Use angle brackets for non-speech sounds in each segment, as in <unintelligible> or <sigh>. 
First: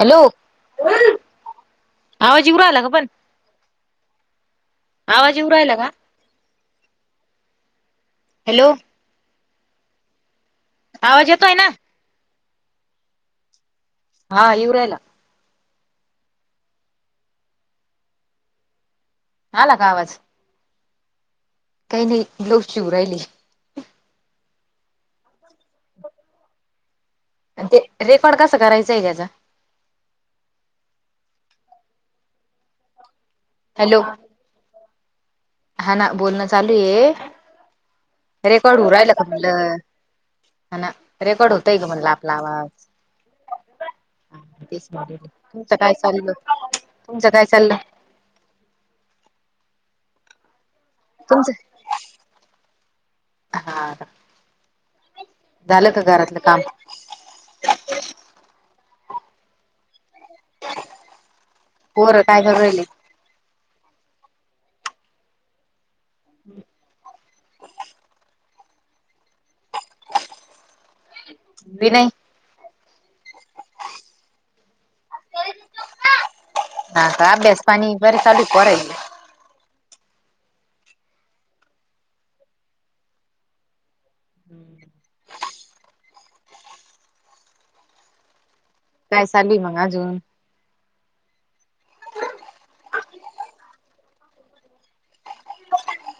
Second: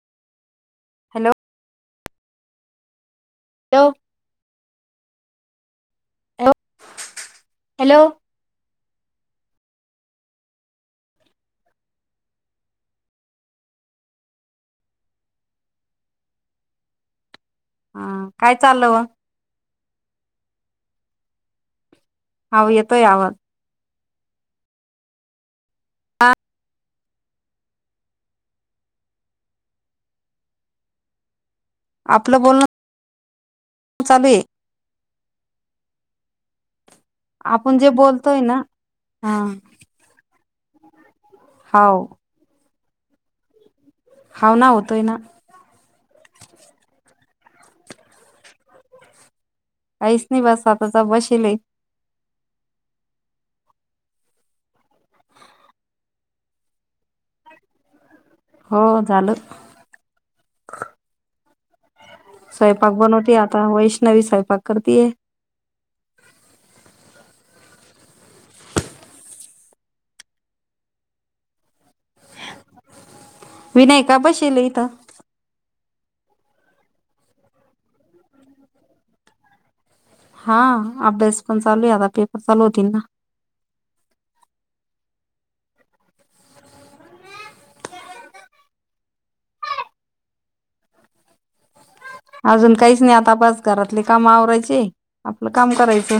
Hello. Hello आवाज येऊ राहिला का पण? <unintelligible> आवाज येऊ राहिला का? Hello hello. हॅलो. आवाज येतोय ना? हा येऊ राहिला. हा काय चाललं व? आला का आवाज? काही नाही. ब्लाऊज हाव शिवू येतोय राहिली आवाज. <inaudible> आणि ते रेकॉर्ड कसा करायचां आहे याचा? आपलं बोलणं हॅलो. चालू आहे हा ना बोलणं चालूये आपण जे बोलतोय ना रेकॉर्ड होऊ रायलं का हा म्हणलं? हा ना रेकॉर्ड होतय गं हाव म्हणला आपला आवाज. हाव हा ना तेच होतोय ना म्हटलं तुमचं काय चाललं तुमचं काय चाललं? काहीच नाही बस आताचा तुमचं बशीलोय. हा झालं का घरातलं काम? हो झालं पोरं काय करू राहिले स्वयंपाक बनवते आता वैष्णवी स्वयंपाक करतीेये. <inaudible> विनय विनय का बशीला इथं? हा का अभ्यास पाणी बरे चालय का पोरं इला हा अभ्यास पण चालूय आता पेपर चालू होतील ना <inaudible> काय चालूय मग अजून? अजून काहीच नाही आता बस घरातले काम आवरायचे आपलं काम करायचं.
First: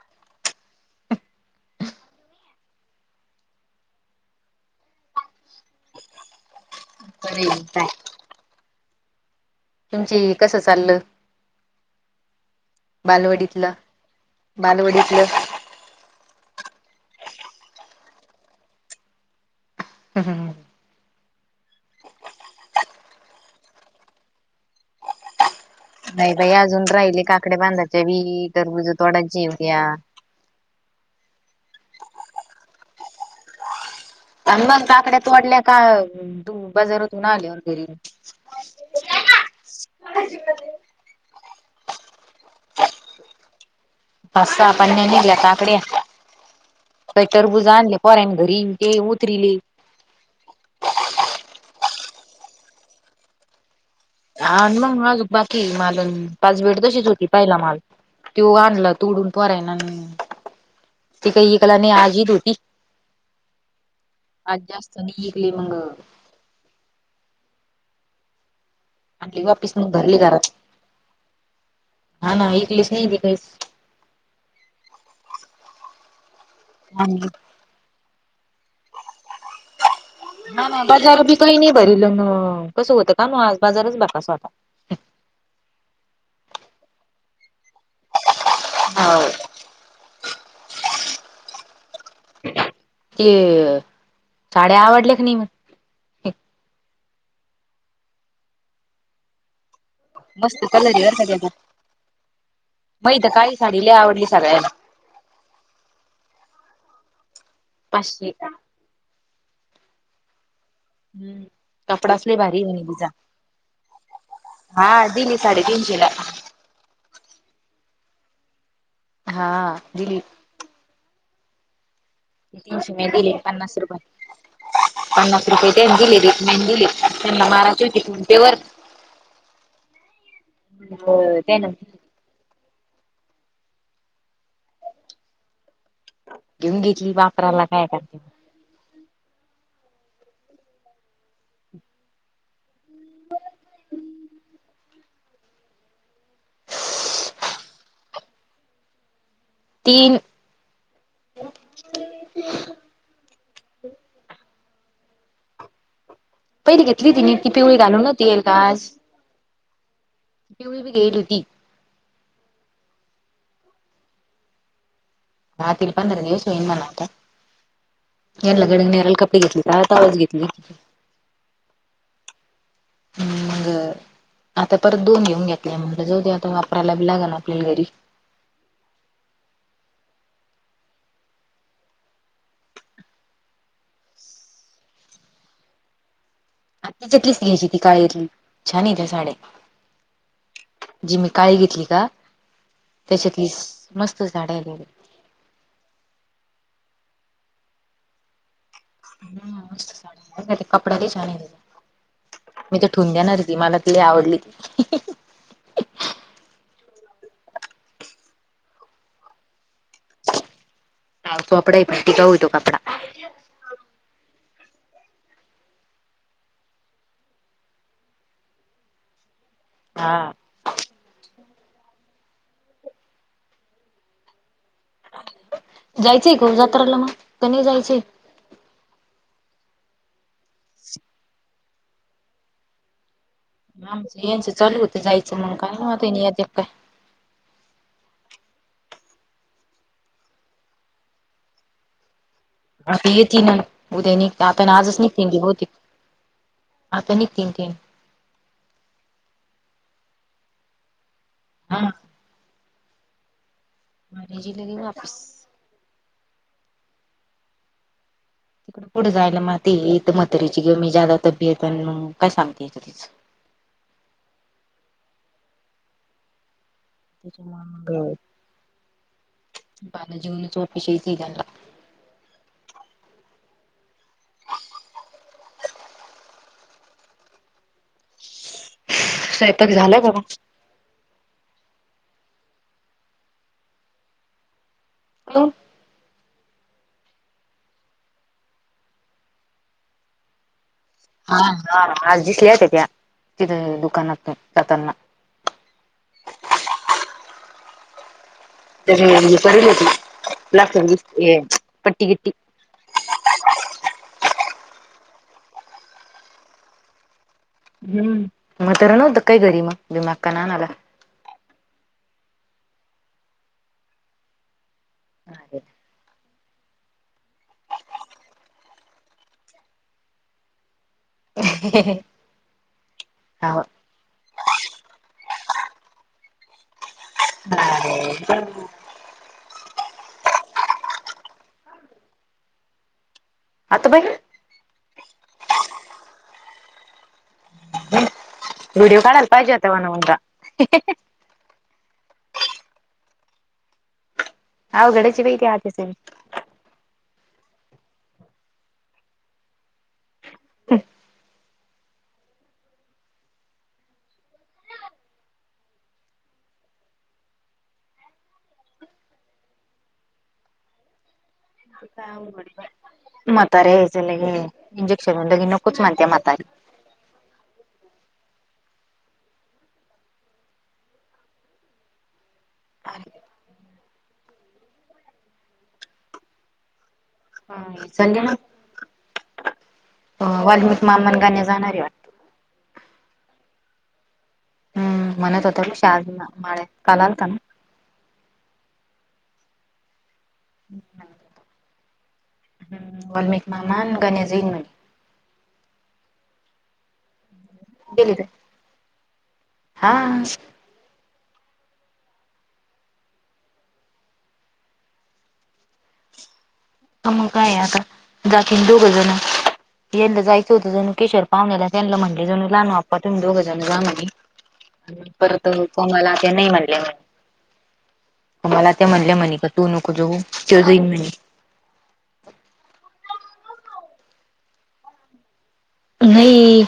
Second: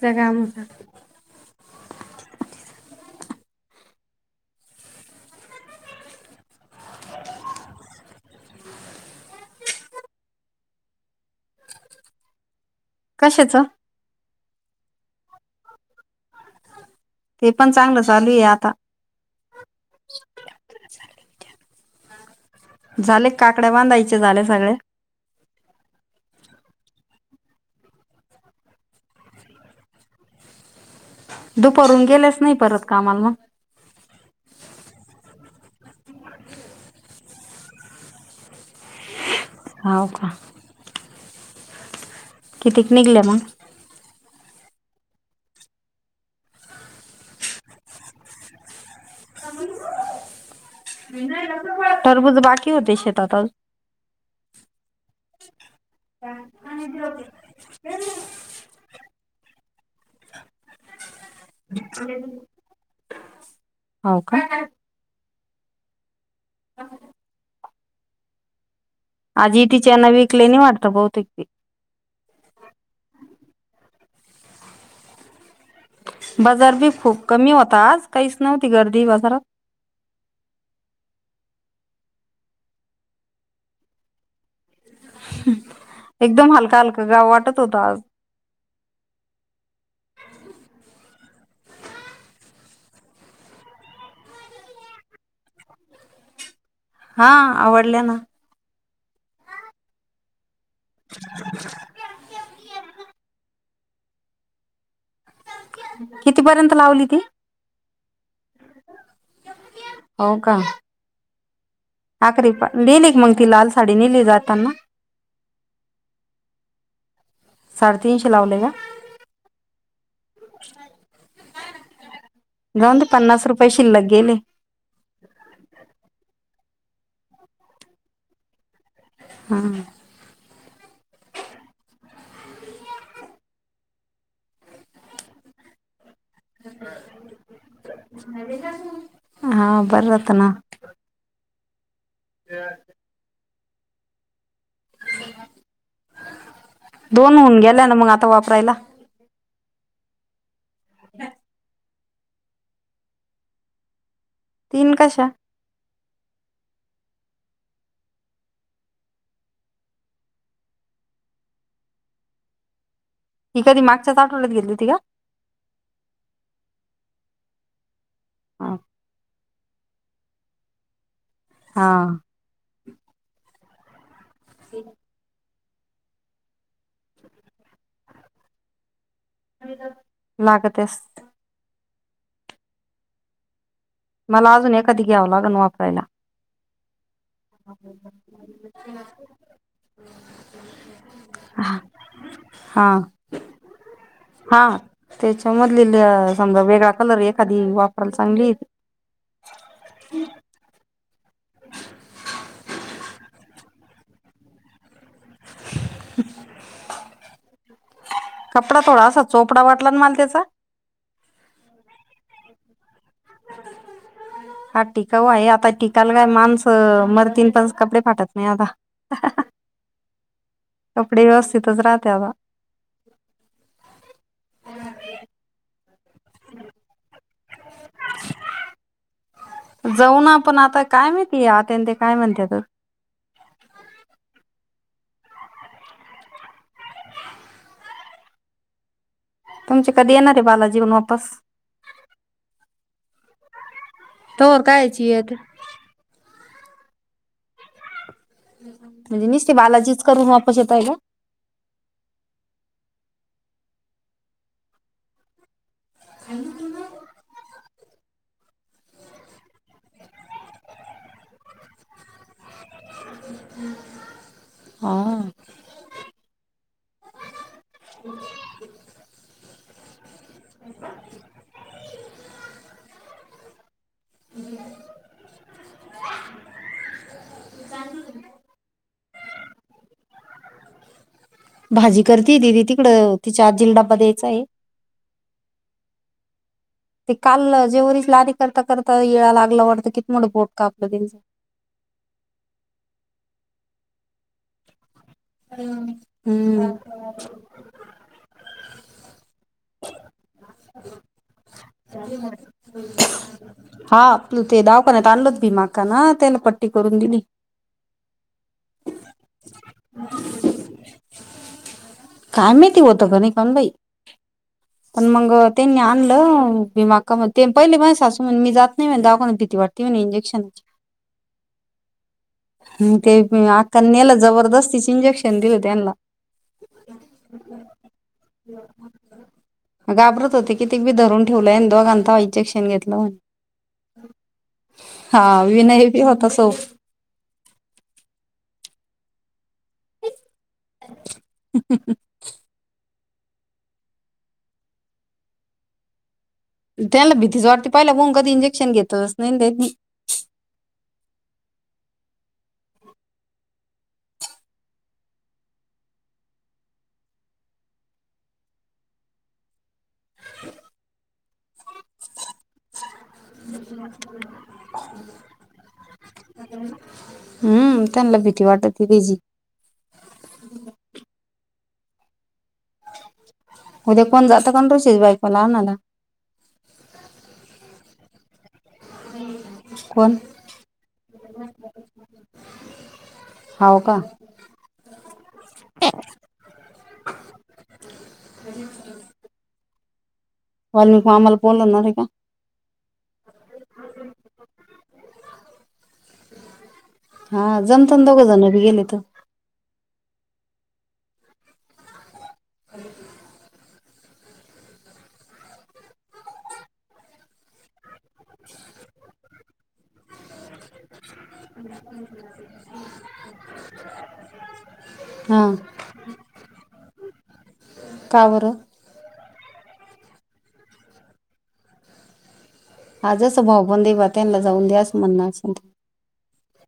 त्या काय म्हणता बर येताय तुमची कसं चाललं कशाच बालवाडीतलं? बालवाडीतलं ते पण चांगलं चालूये आता हम हमम झाले काकड्या बांधायचे झाले सगळ्या नाही बाई अजून राहिले काकडे बांधायच्या बी टरबूज तोडायची उद्या दुपारून गेलेच नाही परत कामाला मग आणि मग काकड्या तोडल्या का बाजारात तून आल्यावर घरी हाव का कितीक निघल्या मग? पाच सा पण नाही निघल्या काकड्या काही टरबुजे आणले पोरांनी घरी ते उतरीले टरबूज बाकी होते शेतात अजू अ मग अजून बाकी माल पाच पेड तशीच होती पहिला माल त्यो आणला तोडून पोरांनी आणि ते काय इकला नाही ऍज ईद होती हो का ऍज जास्त चनी ऐकली मंग आणली आजही वापिस मग भरली तिच्यानं घरात इकली नाही वाटते बहुतेक ते हा ना ईकलेच नाही ते काहीचं बाजार बी आणि खूप कमी होता आज काहीच नव्हती गर्दी बाजारात हा ना बाजार बी काही नाही भऱीलं मं कसं होतं का ना आज बाजारचं भकास होता एकदम हलका हलका गाव वाटत होता आज हो ते साड्या आवडल्या क नाही म? हा आवडल्या ना मस्त कलर हे आ सगळ्याचा मही तर काळी साडी लई आवडली सगळ्यांत कितीपर्यंत लावली ती? पाचशे हो का हम्म कपडाच लय आखरी भारीय पा म्हणे तिचा, नेली का मग ती लाल साडी नेली जाताना हा दिली साडेतीनशे ला. साडेतीनशे लावले का. हा दिली. तीनशे जाऊ मी दे दिले पन्नास रुपये शिल्लक गेले. पन्नास रुपये ते दिले, रेटमध्ये दिले त्यांना माराचे होते फोन पे वर हां. हो, त्यांनी घेऊन घेतली बापराला काय काय. <unintelligible> हां बर होत ना. <unintelligible> दोन होऊन गेल्या ना मग आता वापरायला. तीन. तीन कशा. पहिली घेतली तिने ती पिवळी घालून ना ती एकदाच. पिवळी बी गेली होती. ही कधी मागच्याच आठवड्यात गेली होती का. दहा ते पंधरा दिवस होईन मला आता, यरला गड निराल कपडे घेतले. आवाज घेतली. हा. हम्, मग आता परत दोन घेऊन घ्या. म्हटलं, जाऊ ते आता वापरायला बी लागल आपल्याला घरी. लागत बस. मला अजून एखादी घ्यावं लागन वापरायला. आत्तीच्यातलीच घ्यायची ती काळ्यातली, छान येत्या साड्या. जी मी काळी घेतली का हा त्याच्यातलीच मस्त साडीय. हा त्याच्यामधली समजा, वेगळा कलर एखादी वापरायला चांगली त्याचा ते कपडा लई छानय. मी तर ठिवून घेणारय ति, मला ति लई आवडली. कपडा थोडा असा चोपडा वाटला मला त्याचा. <unintelligible> <unintelligible> हा टिकाऊ आहे, आता टिकाला काय माणसं मरतीन पण कपडे फाटत नाही आता. <unintelligible> हा- हा. कपडे व्यवस्थितच राहते आता. जायचंय का ओ जत्राला मग, का नाही जायचंय. जाऊ ना आपण, आता काय माहिती आत्या न ते काय म्हणत्यात तर. आमच यांचं चालू होत जायचं, म्हण काय हेत त्यानी काय <unintelligible> तुमच्या कधी येणारे बालाजीवन वापस. आता येेतीन म्हण, उद्या निघते तोवर आपण आजच कायची निघते येत ती होती. आता निघतीन. म्हणजे निस्ती बालाजचीच करून वापस येताय काय. हा. मारे जी लगे वापस. खा्य ठून. तिकडडे पुढं जायला मातीत म्हातारीची कमी जादा तबीयेत मग काय सांगते तिचं. हा. त्याच्या बालाजीवन चोपिशही झाला. स्यताक झाला बघा. भाजी करतेय दीदी तिकडं तिच्या आजिल डाबा द्यायचां आहे. हॅलो! ते काल जेववरच लाणी करता करता येळा लागला वाटतं कि मोठं बोट कापलं त्यांचं. हा हा आज दिसल्या त्या तिथे दुकानात जाताना. हम्म हम्म. त्या म करली होती लाक्षे <unintelligible> <unintelligible> हा आपलं ते दावखान्यात आणलोत भीमाआकाना तेला पट्टी करून दिली. हम् म्हातारा नव्हता का काय घरी भीमा अक्कांना आणायला. कायमेती होत गणेकन बाई पण मग त्यांनी आणलं. भीमा आका म्हणते पहिले माझी सासू म्हणते मी जात नाही दवाखान्यात भीती वाटते मला इंजेक्शनची. ह ते हो अकेलं जबरदस्तीचे इंजेक्शन दिलं त्यांना. आ रे हैजा! घाबरत होते की ते बी धरून ठेवलंय दोघांना तवा इंजेक्शन घेतलं म्हणे. आत्ता बाई. हा विनय बी होता सोप व्हिडिओ काढायला पाहिजे होता म्हन उजा. <inaudible> अवघडच आहे बाई त्या आत्याचं. त्यांना भीतीच वाटती, पहिला मून कधी इंजेक्शन घेतलचं नाही त्यांनी. हम. <inaudible> मातारी आईज लगी इंजेक्शन लगे नकुच म्हणतीय म्हातारी. हम. हम्म, त्यांनला भीती वाटती तिची. उद्या कोण जातं कोण रूशाच्या बायकोला आणायला? संग ना? कोण वाल्मिक मामा अन गण्या जाणारे वाटतं. हाव का? हम्म, म्हणत होता तो शाहजीना, मळ्यात काल आलता ना. कधी उचलणार? वाल्मीक मामाला फोन लावणार आहे का? हम्म, वाल्मिक मामा अन गण्या जाईल म्हणे. हा, जमतंना गेली काय दोघंजण बी गेले तर. हा. <inaudible> हा, मंग काय आता जातील दोघंजण यंदा जाय चौथं जणू केशर पाहूण्याला त्यानला म्हटले जणू लहानू आप्पा, तुमही दोघंजण जा म्हणले हा परत कोमलला ते नाही म्हणले म्हणे. का बरं? कोमला त्या म्हणल्या, मनिका तू नको जाऊ त्यो जाईन म्हणे. आजच भाऊबंद व त्यांना जाऊन द्याच म्हणणं असंल. नाही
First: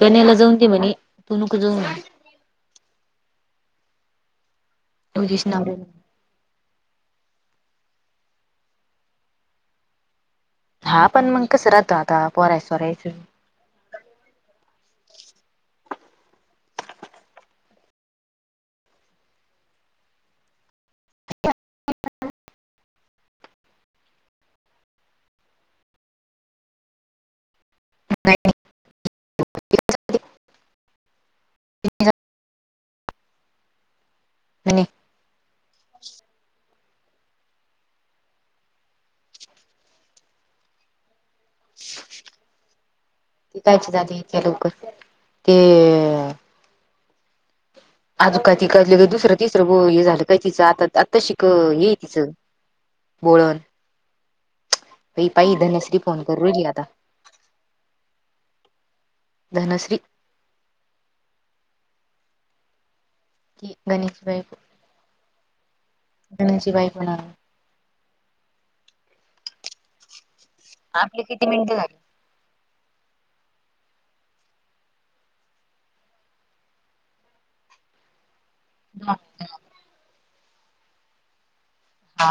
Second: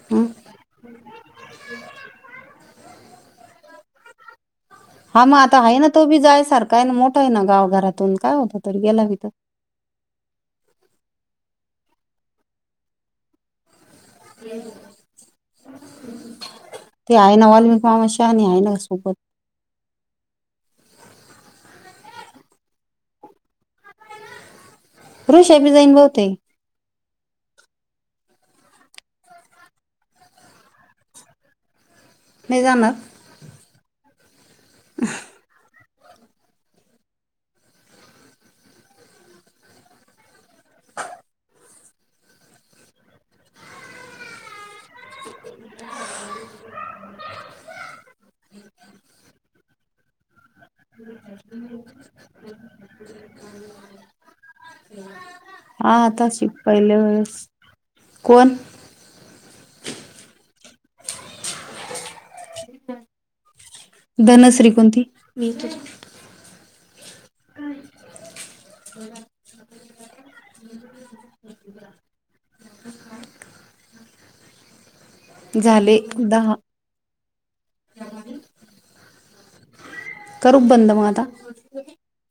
गण्याला जाऊन दे म्हणे, तू नको जाऊ म्हणले. हा. तू मग जाशील आता आहे नवऱ्याला. ना, तो बी जाय सारखा आहे ना. मोठा आहे ना, गावघरातून काय होतं तो गेला भी तर. हा, पण मग कसं राहतो आता पोरायसोरायचं? ते आहे ना वाल्मीक मामा, शहाणी आहे ना सोबत. ऋषा बी जाईन बहूतेक. <inaudible> <unintelligible> न्हे जा मग. आणि हं. ते कायची जाती इतक्या लवकर. ते आज काय तिकलं का दुसरं तिसरं ग हे झालं काय तिचं? आत्ता आत्ताशिक हे ए तिचं, बोळवण. हा धनश्री फोन करू आताशिक राहिली आता पहिल्या वेळेस, कोण? धनश्री. की गणेश धनश्री कोणती? धन्याची बायको ना. <inaudible> आपके किती मिनटं झाली? <inaudible> झाले, दहा. काय म्हणली? <inaudible> <unintelligible> करु का बंद म आता? हा.